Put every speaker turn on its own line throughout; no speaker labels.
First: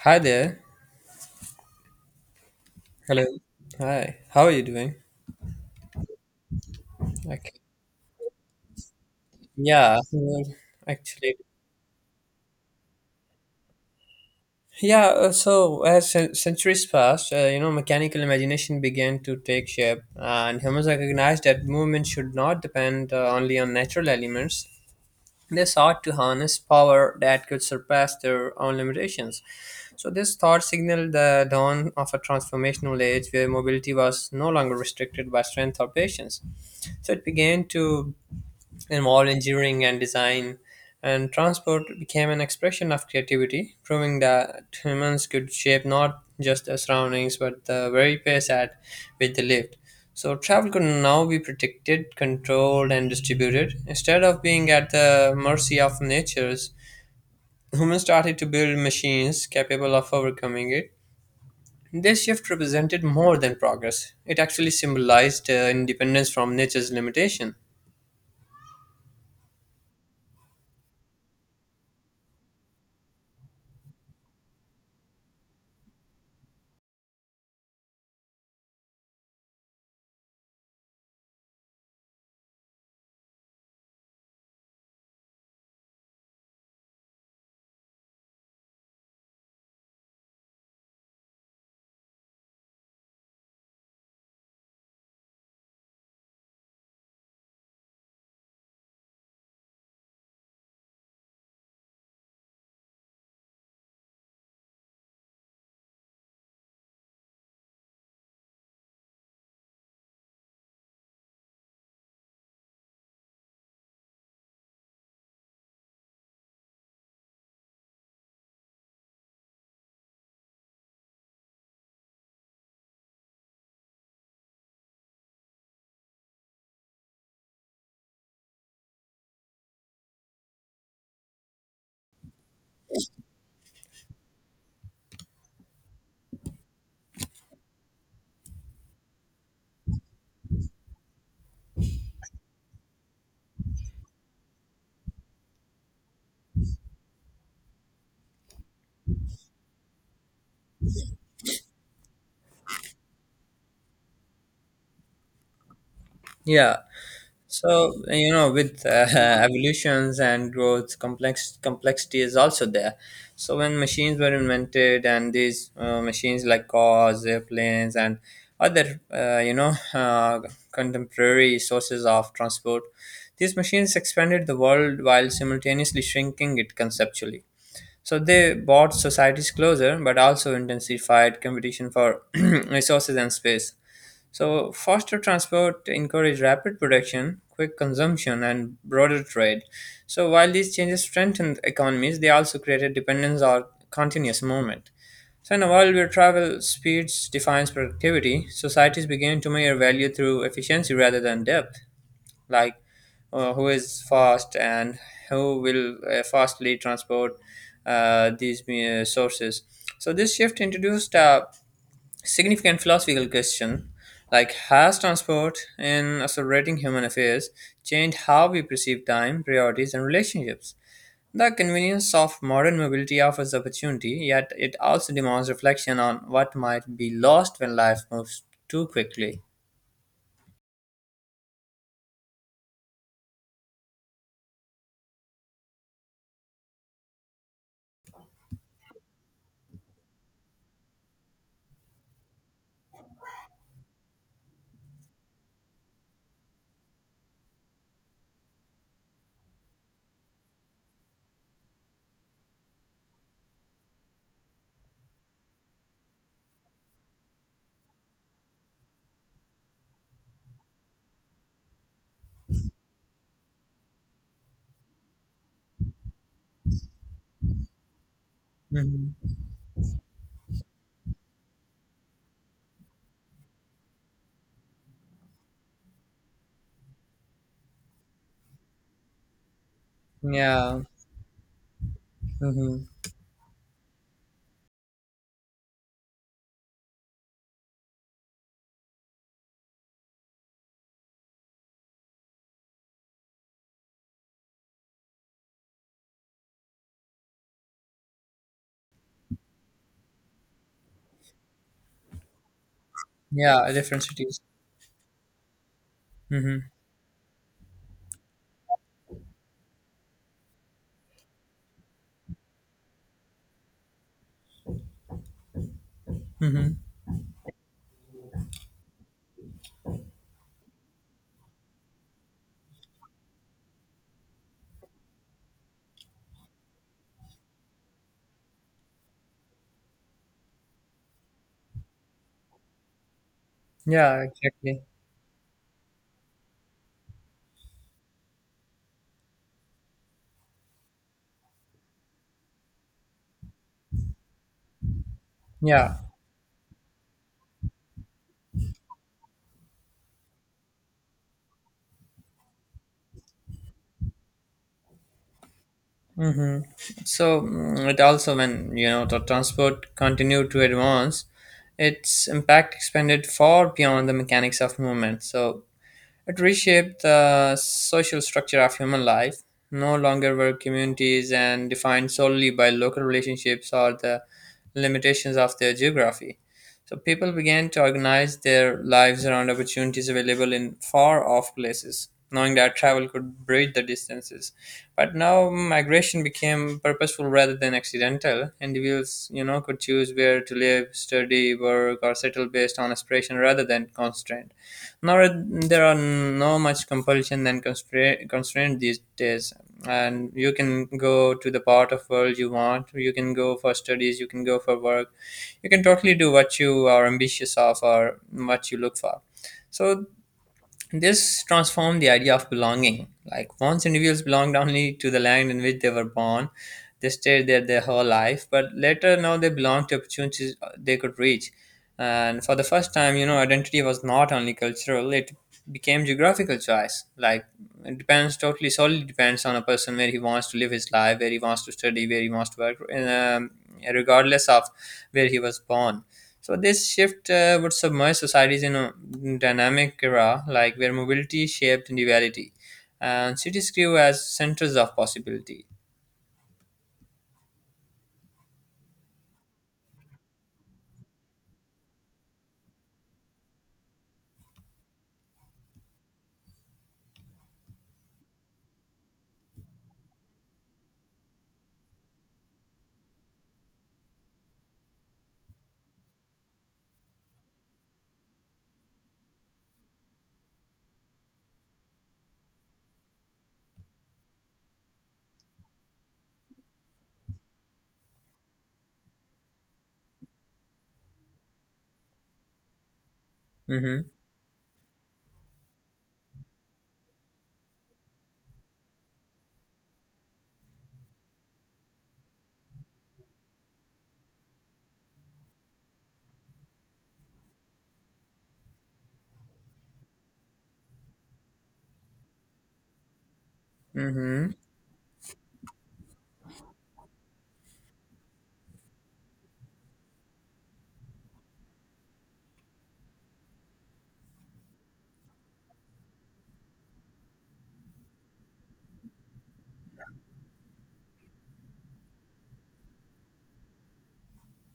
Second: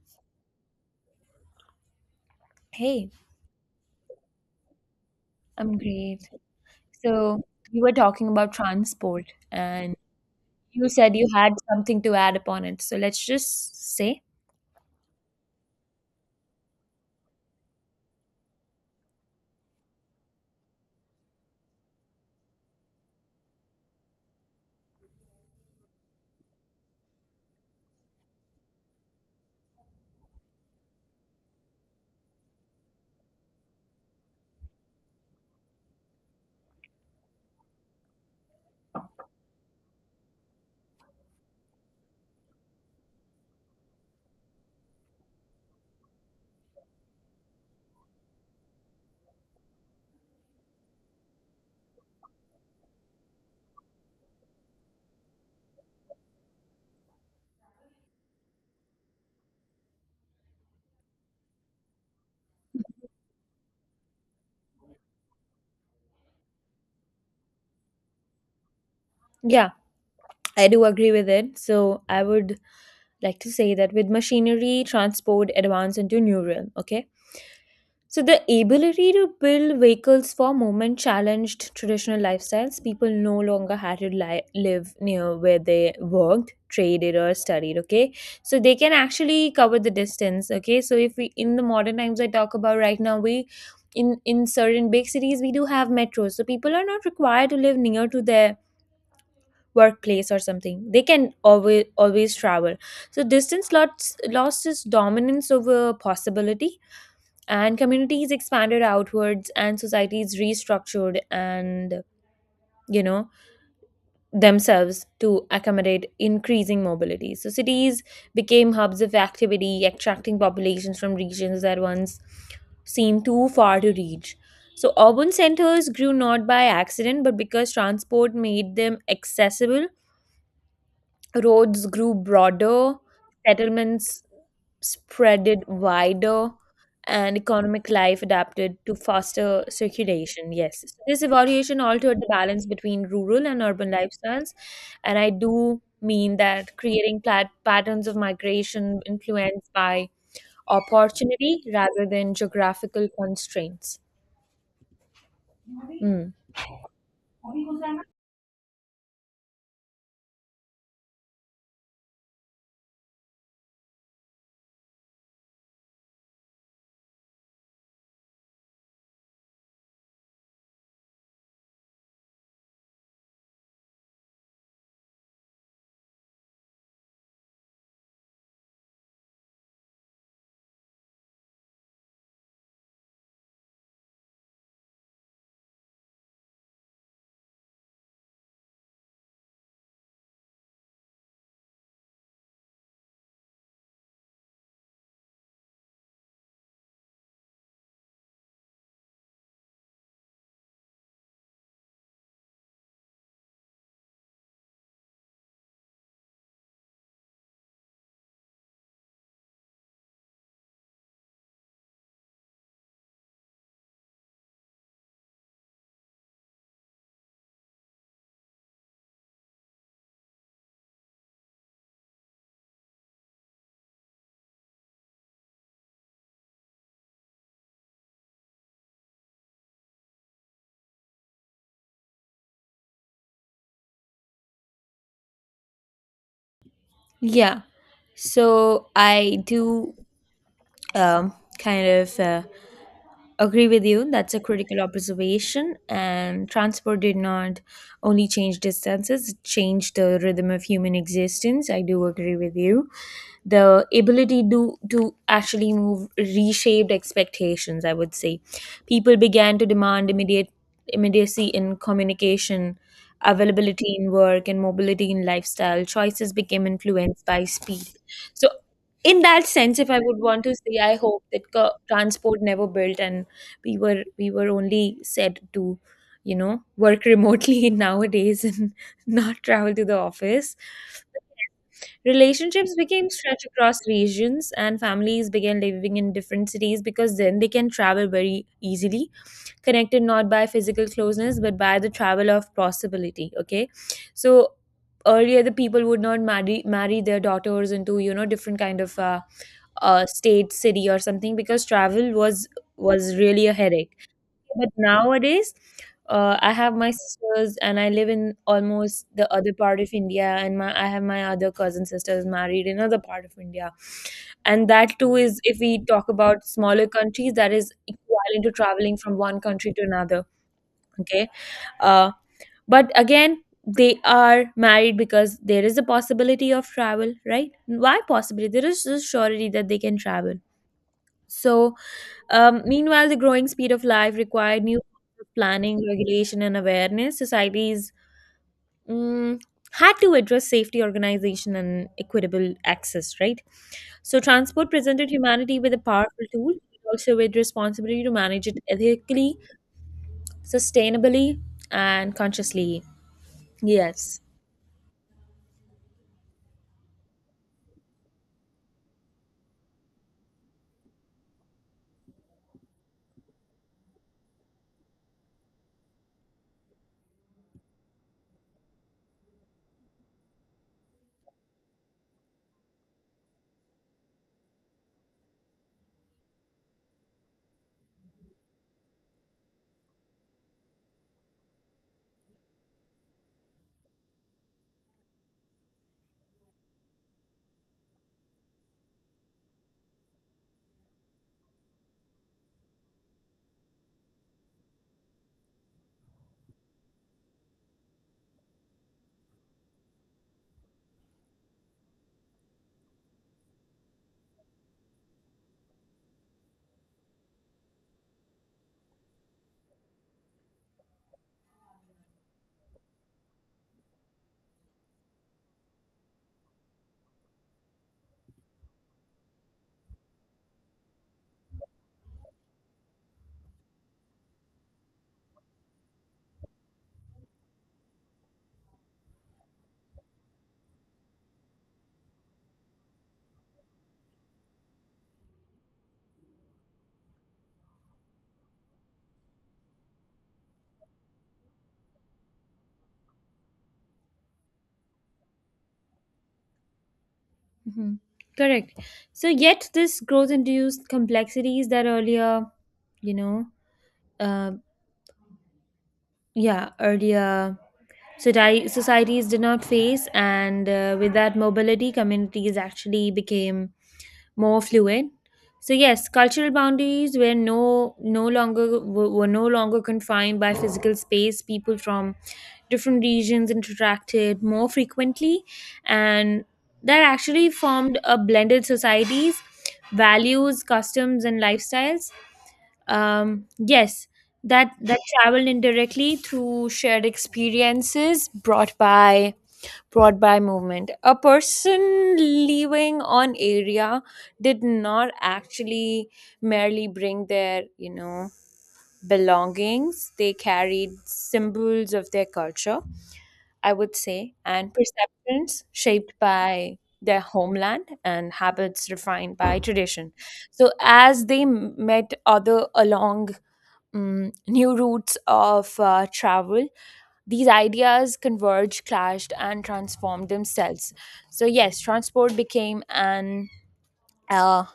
Hi there.
Hey,
Hello. Hi. How are you doing?
I'm great. So
Okay.
you were talking about transport and
Yeah.
you said you
Actually.
had something to add upon it. So let's just say,
Yeah. So as centuries passed, mechanical imagination began to take shape, and humans recognized that movement should not depend only on natural elements. They sought to harness power that could surpass their own limitations. So this thought signaled the dawn of a transformational age where mobility was no longer restricted by strength or patience. So it began to involved engineering and design, and transport became an expression of creativity, proving that humans could shape not just their surroundings but the very pace at which they lived. So, travel could now be predicted, controlled, and distributed. Instead of being at the mercy of nature's, humans started to build machines capable of overcoming it. This shift represented more than progress, it actually symbolized independence from nature's limitation.
yeah, I do agree with it. So I would like to say that with machinery, transport advanced into new realm, okay? So the ability to build vehicles for movement challenged traditional lifestyles. People no longer had to live near where they worked, traded, or studied. Okay, so they can actually cover the distance. Okay, so if we in the modern times I talk about right now, we in certain big cities we do have metros, so people are not required to live near to their workplace or something. They can always travel. So distance lost its dominance over possibility, and communities expanded outwards and societies restructured and you know themselves to accommodate increasing mobility. So cities became hubs of activity, attracting populations from regions that once seemed too far to reach. So urban centers grew not by accident but because transport made them accessible. Roads grew broader, settlements spreaded wider, and economic life adapted to faster circulation. Yes, so this evaluation altered the balance between rural and urban lifestyles, and I do mean that, creating patterns of migration influenced by opportunity rather than geographical constraints. Mm.
Yeah. So you know, with evolutions and growth, complexity is also there. So when machines were invented, and these machines like cars, airplanes, and other contemporary sources of transport, these machines expanded the world while simultaneously shrinking it conceptually. So they brought societies closer, but also intensified competition for resources and space. So, faster transport encouraged rapid production, quick consumption, and broader trade. So, while these changes strengthened economies, they also created dependence on continuous movement. So, in a world where travel speeds defines productivity, societies began to measure value through efficiency rather than depth, like who is fast and who will fastly transport these sources. So, this shift introduced a significant philosophical question, like, has transport in accelerating human affairs changed how we perceive time priorities and relationships? The convenience of modern mobility offers opportunity, yet it also demands reflection on what might be lost when life moves too quickly.
Yeah, so I do um, kind of agree with you. That's a critical observation. And transport did not only change distances, it changed the rhythm of human existence. I do agree with you. The ability to actually move reshaped expectations, I would say. People began to demand immediate immediacy in communication, availability in work, and mobility in lifestyle. Choices became influenced by speed. So in
Hmm.
that sense, if I would want to say, I hope that transport never built an we were only said to work remotely nowadays and not travel to the office.
Yeah.
Relationships
Hmm.
became stretched across regions, and families began living in different cities because then they can travel very easily, connected not by physical closeness but by the travel of possibility. Okay, so earlier the people would not marry their daughters into different kind of state, city or something because travel was really a
Yeah, different
headache.
cities.
But nowadays, I
Hmm.
have my sisters and I live in almost the other part of India, and my I have my other cousin sisters married in other part of India, and that too is, if we talk about
Hmm.
smaller countries, that is equivalent to traveling from one country to another. Okay, uh, but again, they are married because there is a possibility of travel, right? Why possibility? There is a surety that they can travel. So, meanwhile, the growing speed of life
Yeah,
required new
exactly.
forms of planning, regulation, and awareness. Societies mm, had to address safety, organization, and equitable access, right? So, transport presented humanity with a
Yeah.
powerful tool, but also with responsibility to manage it ethically, sustainably, and consciously. Yes.
Hmm. So, mm, it also, when you know the transport continued to advance, its impact expanded far beyond the mechanics of movement. So it reshaped the social structure of human life. No longer were communities and defined solely by local relationships or the limitations of their geography. So people began to organize their lives around opportunities available in far off places, knowing that travel could bridge the distances. But now migration became purposeful rather than accidental. Individuals, you know, could choose where to live, study, work, or settle based on aspiration rather than constraint. Now there are no much compulsion and constraint these days, and you can go to the part of world you want. You can go for studies. You can go for work. You can totally do what you are ambitious of or what you look for. So this transformed the idea of belonging. Like, once individuals belonged only to the land in which they were born, they stayed there their whole life. But later, now they belonged to opportunities they could reach. And for the first time, you know, identity was not only cultural; it became geographical choice. Like, it depends totally, solely depends on a person where he wants to live his life, where he wants to study, where he wants to work, and, regardless of where he was born. So this shift would submerge societies in a dynamic era, like where mobility shaped individuality, and cities grew as centers of possibility.
Hmm. Correct. So, yet this growth induced complexities that earlier, you know, uh, yeah, earlier societies did not face. And with that mobility, communities actually became more fluid. So yes, cultural boundaries were no no longer were no longer confined by physical space. People from different regions interacted more frequently, and that actually formed a blended societies, values, customs and lifestyles.
Mm-hmm.
Yes, that traveled indirectly through shared experiences brought by movement. A person living on area did not actually merely bring their belongings; they carried symbols of their culture, I would say,
Mm-hmm.
and perceptions shaped by their homeland, and habits refined by tradition. So as they met other along new routes of travel, these ideas converged, clashed, and transformed themselves. So yes, transport became uh,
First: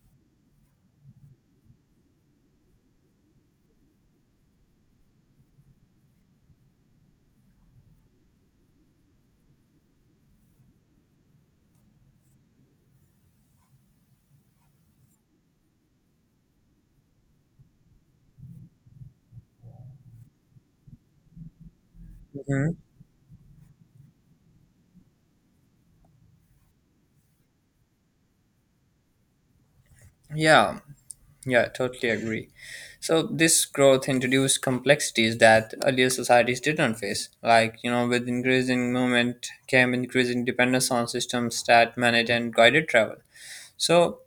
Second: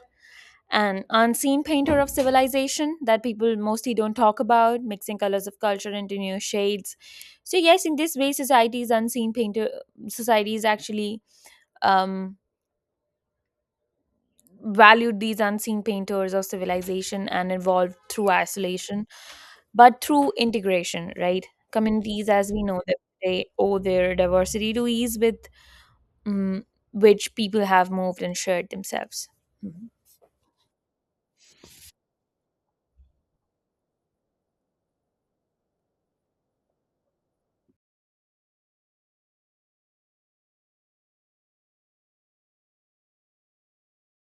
an unseen painter of civilization that people mostly don't talk about, mixing colors of culture into new shades. So yes, in this way, society's unseen painter societies actually um, valued these unseen painters of civilization, and evolved through isolation but through integration, right? Communities, as we
Mm-hmm.
know them, they owe their diversity to ease with mm which people have moved and shared themselves. Mhm.
Yeah, yeah, totally agree. So this growth introduced complexities that earlier societies didn't face. Like, you know, with increasing movement came increasing dependence on systems that manage and guided travel. So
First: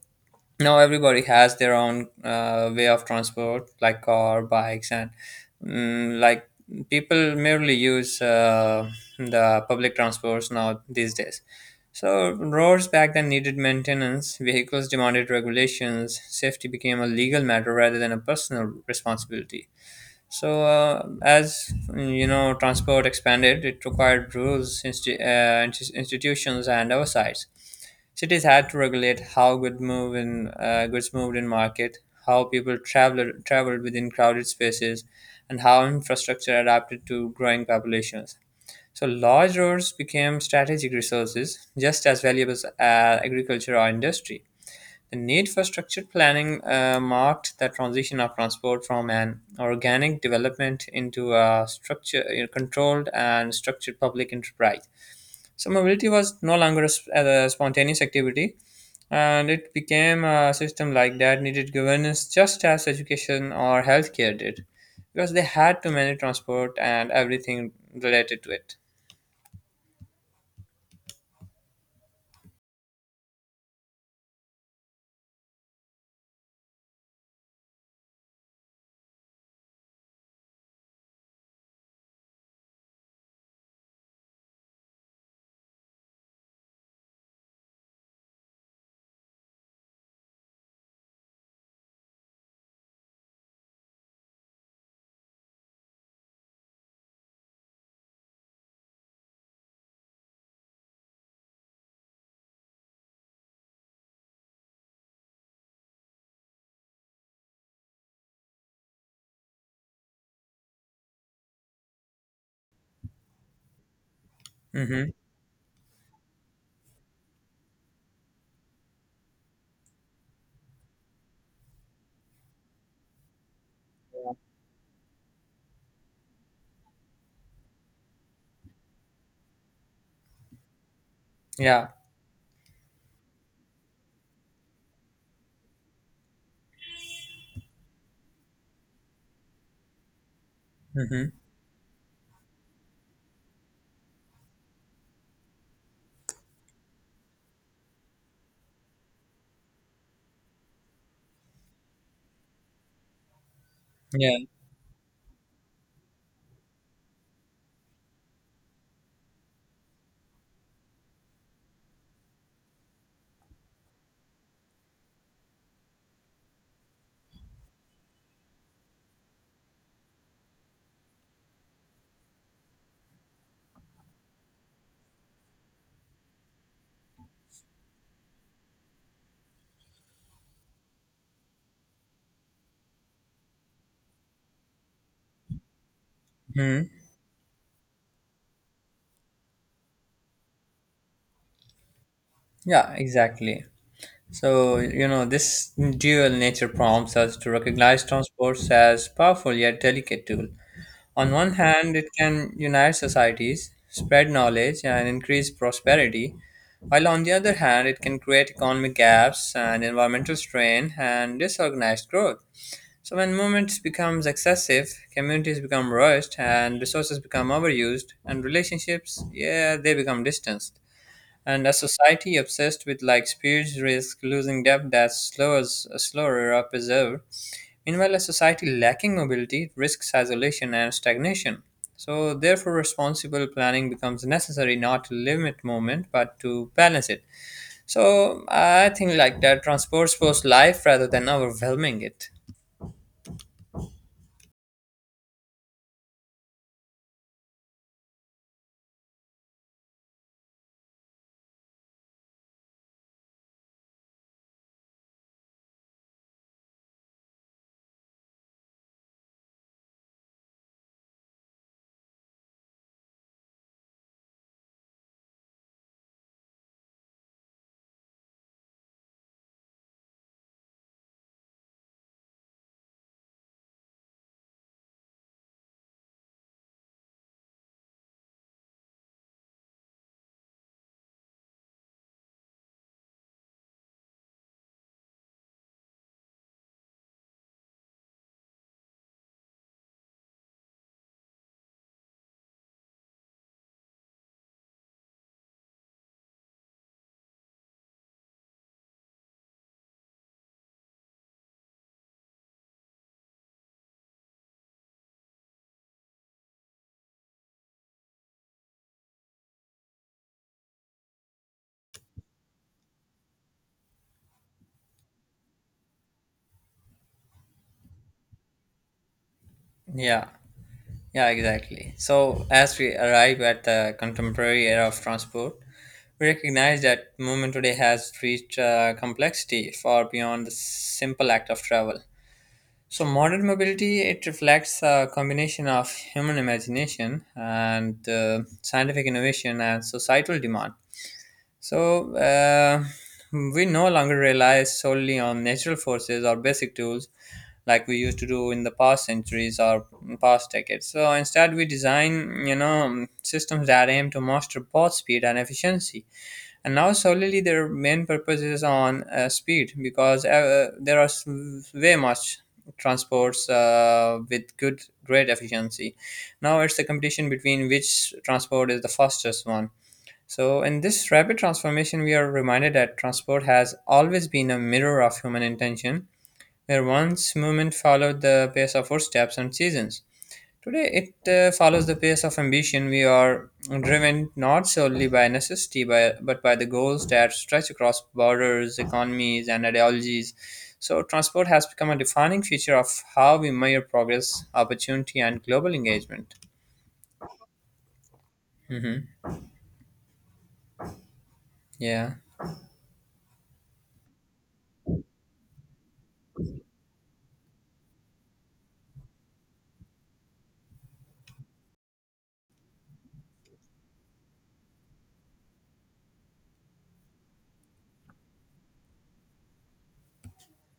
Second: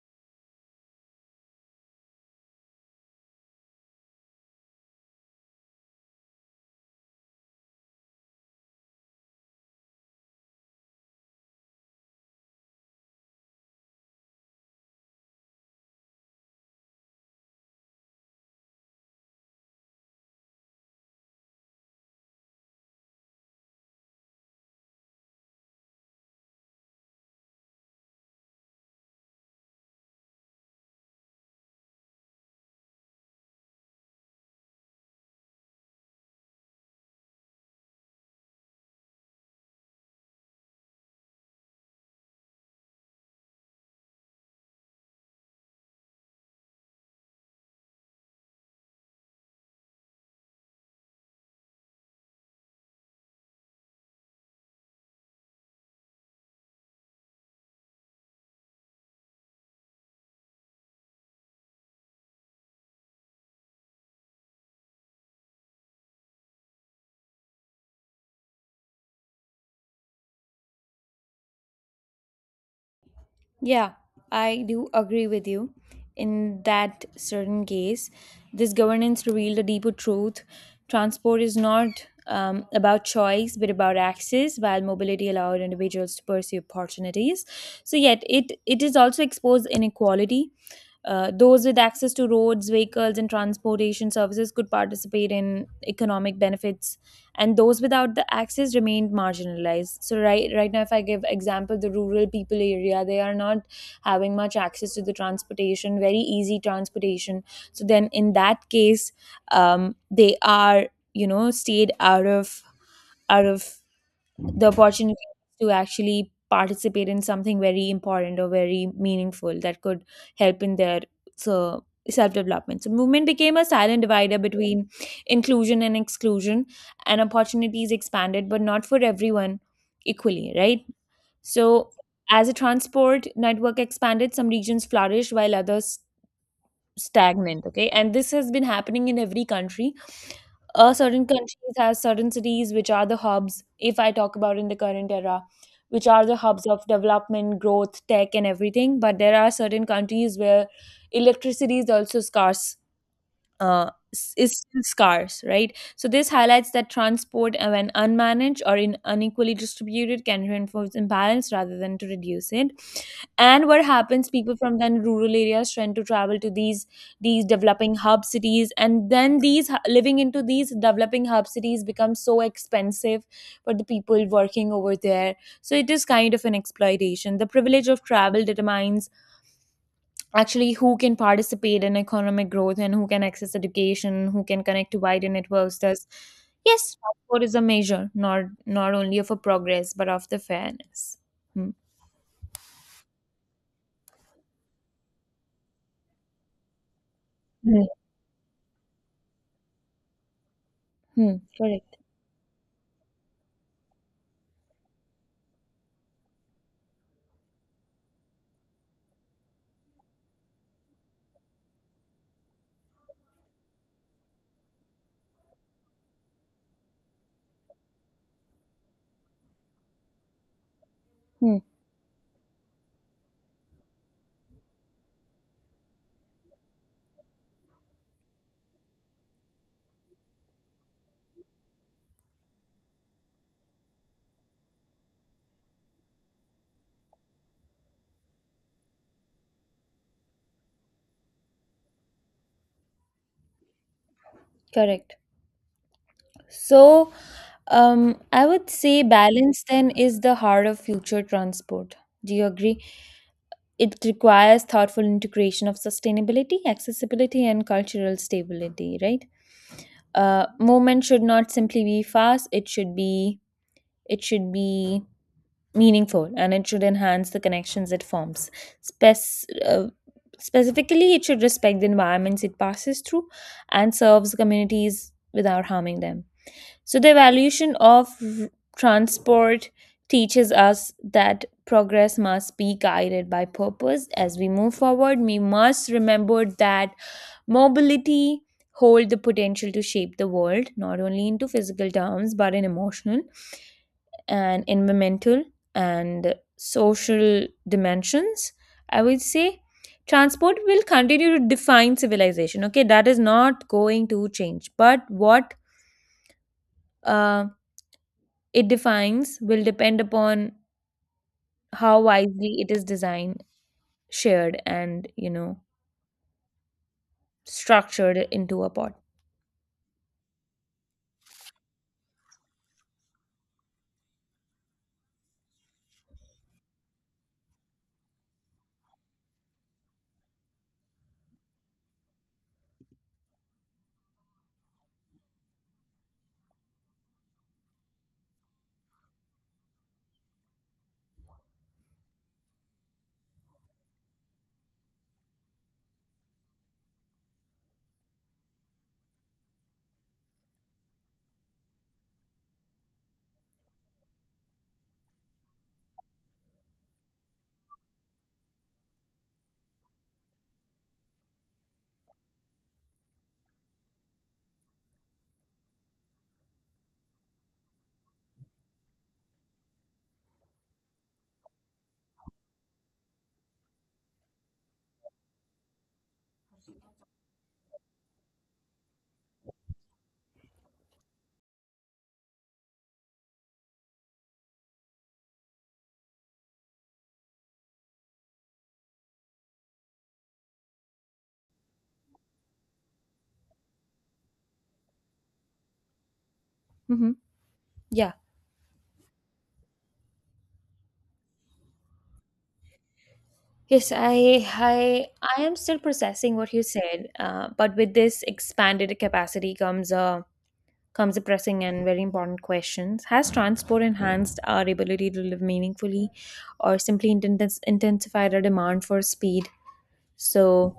now everybody has their own way of transport like car bikes and, mm, like, people merely use the public transports now these days. So roads back then needed maintenance, vehicles demanded regulations, safety became a legal matter rather than a personal responsibility. So, as you know, transport expanded, it required rules, institutions, and oversights. Cities had to regulate how goods moved in market, how people traveled within crowded spaces, and how infrastructure adapted to growing populations. So, large roads became strategic resources, just as valuable as agriculture or industry. The need for structured planning marked the transition of transport from an organic development into a controlled and structured public enterprise. So, mobility was no longer a, a spontaneous activity, and it became a system like that needed governance just as education or healthcare did, because they had to manage transport and everything related to it.
Yeah, I do agree with you. In that certain case, this governance revealed a deeper truth. Transport is not about choice, but about access, while mobility allowed individuals to pursue opportunities. So, yet, it is also exposed inequality. Those with access to roads, vehicles, and transportation services could participate in economic benefits, and those without the access remained marginalized. So right now, if I give example, the rural people area, they are not having much access to the transportation, very easy transportation. So then, in that case, they are stayed out of the
Hmm.
opportunity to actually participate in something very important or very meaningful that could help in their self development. So movement became a silent divider between inclusion and exclusion, and opportunities expanded, but not for everyone equally, right?
Yeah.
So as a transport network expanded, some regions flourished while others stagnant. Okay, and this has been happening in every country. Certain
Hmm.
countries has certain cities which are the hubs, if I talk about in the current era, which are the hubs of development, growth, tech and everything, but there are certain countries where electricity is also scarce,
Yeah.
is still scarce, right? So this highlights that transport, when unmanaged or in unequally distributed, can reinforce imbalance rather than to reduce it. And what happens? People from then rural areas tend to travel to these developing hub cities, and then living into these developing hub cities becomes so expensive for the people working over there. So it is kind of an exploitation. The privilege of travel determines actually who can participate in economic growth, and who can access education, who can connect to wider networks. Thus,
Hmm.
yes, transport is a measure not only of a progress but of the fairness. Hmm.
Yeah, exactly. So, you know, this dual nature prompts us to
Hmm.
recognize transports as powerful yet delicate tool. On
Hmm.
one hand,
Correct.
it can unite societies, spread knowledge, and increase prosperity, while on the other hand, it can create economic gaps and environmental strain and disorganized growth. So, when movement becomes excessive, communities become rushed, and resources become overused, and relationships, yeah, they become distant.
Hmm.
And a society obsessed with like speeds risk losing depth that slows slower or preserved. Meanwhile, a society lacking mobility risks isolation and stagnation. So, therefore, responsible planning becomes necessary not to limit movement but to balance it. So, I think like that transports post life rather than overwhelming it.
Correct. So, I would say balance then is the heart of future transport. Do you agree? It requires thoughtful integration of sustainability, accessibility, and cultural stability, right? Movement should not simply be fast, it should be meaningful, and it should enhance the connections it forms. Spec- uh, Specifically, it should respect the environments it passes through and serves communities without harming them. So, the evaluation of transport teaches us that progress must be guided by purpose. As we move forward, we must remember that mobility hold the potential to shape the world not only into physical terms but in emotional and environmental and social dimensions, I would say. Transport will continue to define civilization, okay? That is not going to change, but what uh, it defines will depend upon how wisely it is designed, shared and structured into a pot.
Yeah. Yeah, exactly. So, as we arrive at the contemporary era of transport, we recognize that movement today has reached complexity far beyond the simple act of travel. So, modern mobility it reflects a combination of human imagination and scientific innovation and societal demand. So, we no longer rely solely on natural forces or basic tools like we used to do in the past centuries or past decades. So, instead, we design, you know, systems that aim to master both speed and efficiency. And now, solely their main purpose is on speed, because there are way much transports with good, great efficiency. Now, it's the competition between which transport is the fastest one. So, in this rapid transformation, we are reminded that transport has always been a mirror of human intention, where once movement followed the pace of footsteps and seasons. Today, it follows the pace of ambition. We are driven not solely by necessity, by, but by the goals that stretch across borders, economies, and ideologies. So, transport has become a defining feature of how we measure progress, opportunity, and global engagement.
Mm-hmm. Yeah.
Hmm. Yeah.
Yes, I am still processing what you said. But with this expanded capacity comes a pressing and very important questions. Has transport enhanced our ability to live meaningfully, or simply intensified our demand for speed? So,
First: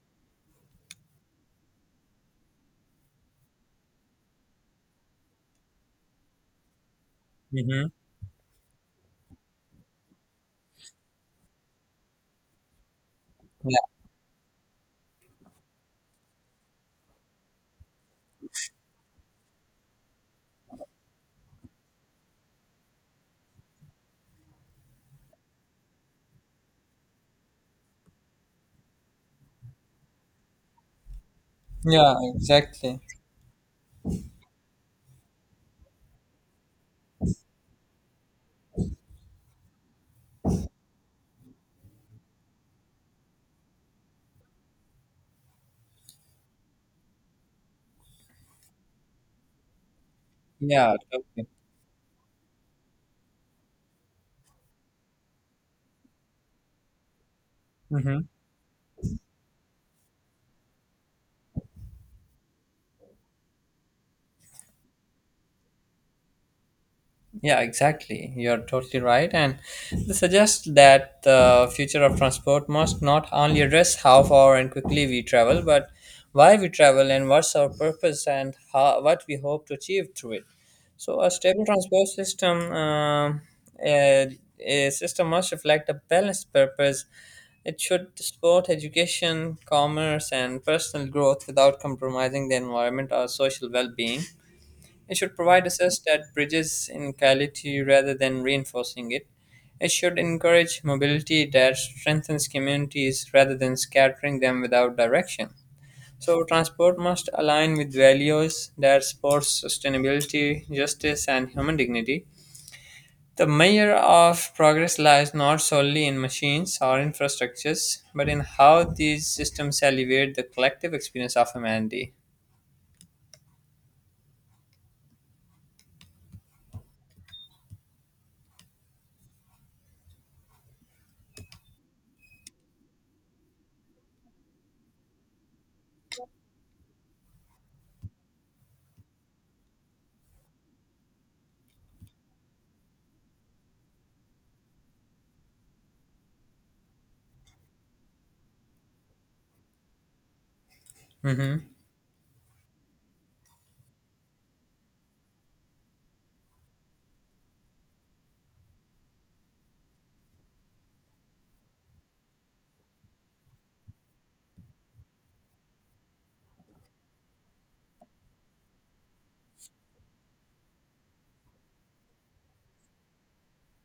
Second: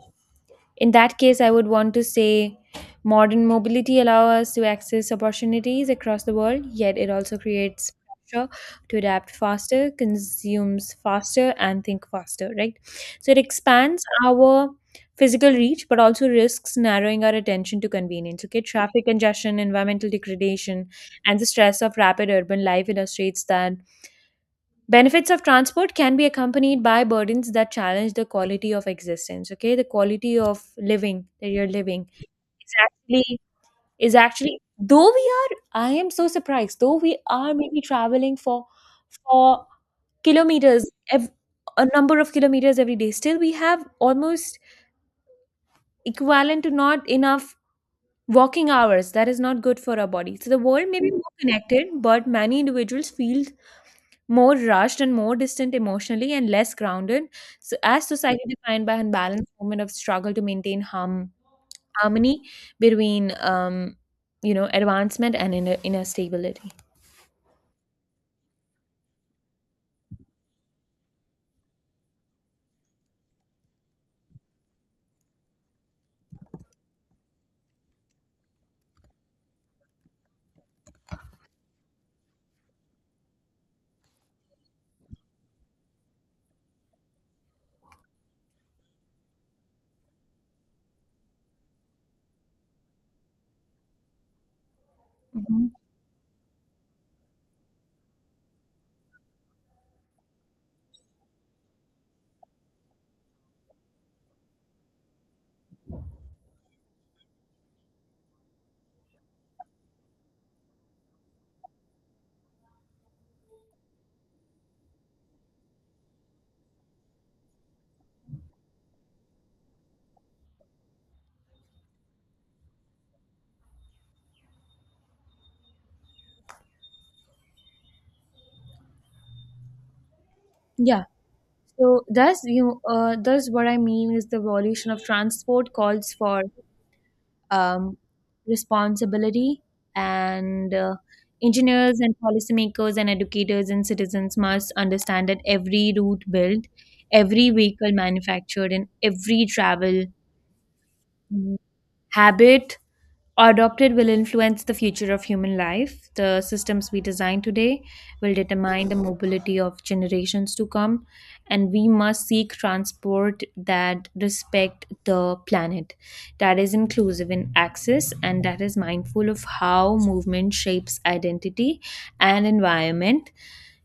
in that case, I would want to say modern mobility allows us to access opportunities across the world, yet it also creates
Hmm.
pressure to adapt faster, consumes faster, and think faster, right? So, it
Yeah.
expands our physical reach but also risks narrowing our attention to convenience. Okay, traffic congestion, environmental degradation and the stress of rapid urban life illustrates that benefits of transport can be accompanied by burdens that challenge the quality of existence. Okay, the quality of living that you're living
Yeah,
is
exactly.
actually though we are, I am so surprised. Though we are maybe traveling for for kilometers, a number of kilometers every day, still, we have almost equivalent to not enough walking hours. That is not good for our body. So the world
Yeah,
may be more
totally.
connected, but many individuals feel more rushed and more distant emotionally and less grounded. So as
Hmm.
society defined by unbalanced moment of struggle to maintain harmony between advancement and inner stability.
Yeah, exactly. You're totally right. And they suggest that the future of transport must not only address how far and quickly we travel, but why we travel and what's our purpose and how, what we hope to achieve through it. So, a stable transport system, um, a system must reflect a balanced purpose. It should support education, commerce, and personal growth without compromising the environment or social well-being. It should
Mhm.
provide access that bridges inequality rather than reinforcing it. It should encourage mobility that strengthens communities rather than scattering them without direction. So, transport must align with values that support sustainability, justice, and human dignity. The measure of progress lies not solely in machines or infrastructures, but in how these systems elevate the collective experience of humanity.
Yeah, so thus you thus what I mean is the evolution of transport calls for um, responsibility, and engineers and policymakers and educators and citizens must understand that every route built, every vehicle manufactured and every travel
Mhm.
habit adopted will influence the future of human life. The systems we design today will determine the mobility of generations to come, and we must seek transport that respect the planet, that is inclusive in access, and that is mindful of how movement shapes identity and environment.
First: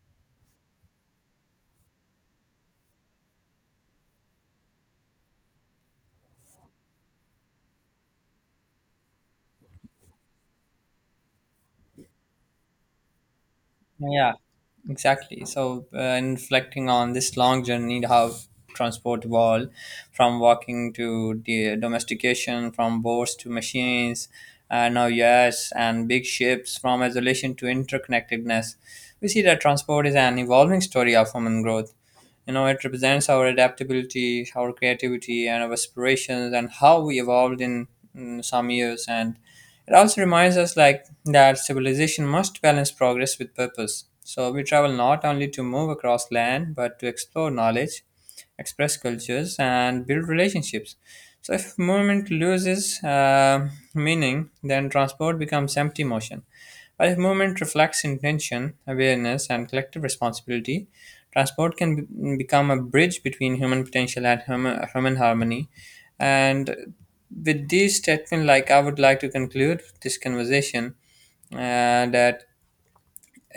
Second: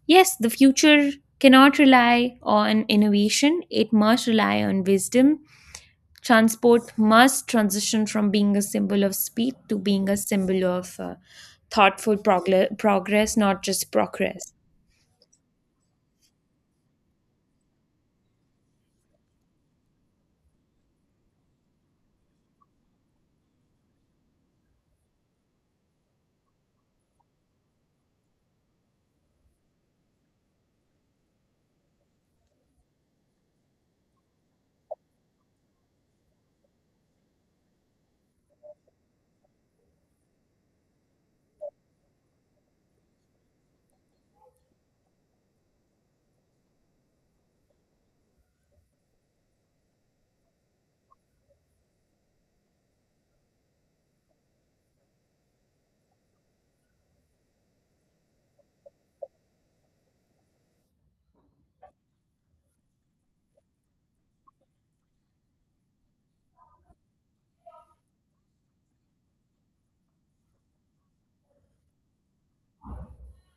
Yes, the future cannot rely on innovation; it must rely on wisdom. Transport must transition from being a symbol of speed to being a symbol of thoughtful progress, not just
Yeah,
progress.
exactly. So, and reflecting on this long journey, how transport evolved from walking to the domestication, from boats to machines, and now yes, and big ships, from isolation to interconnectedness. We see that transport is an evolving story of human growth. You know, it represents our adaptability, our creativity, and our aspirations, and how we evolved in some years, and it also reminds us like that civilization must balance progress with purpose. So we travel not only to move across land but to explore knowledge, express cultures and build relationships. So if movement loses meaning, then transport becomes empty motion. While if movement reflects intention, awareness, and collective responsibility, transport can become a bridge between human potential and human harmony. And with these statement, like, I would like to conclude this conversation, that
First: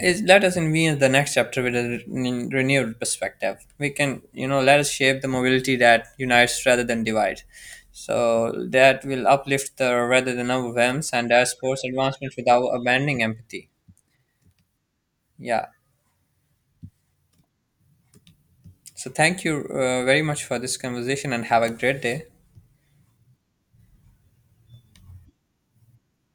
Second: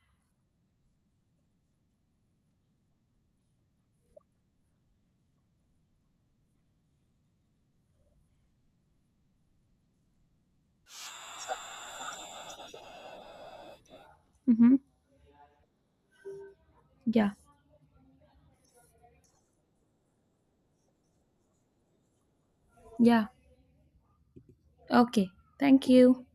is, let us envision the next chapter with a renewed perspective. We can, you know, let us shape the mobility that unites rather than divides. So that will uplift the rather than overwhelms and our sports advancement without abandoning empathy.
Hmm.
Yeah.
Yeah.
So thank you very much for this conversation and have a great day.
Yeah. Okay. Thank you.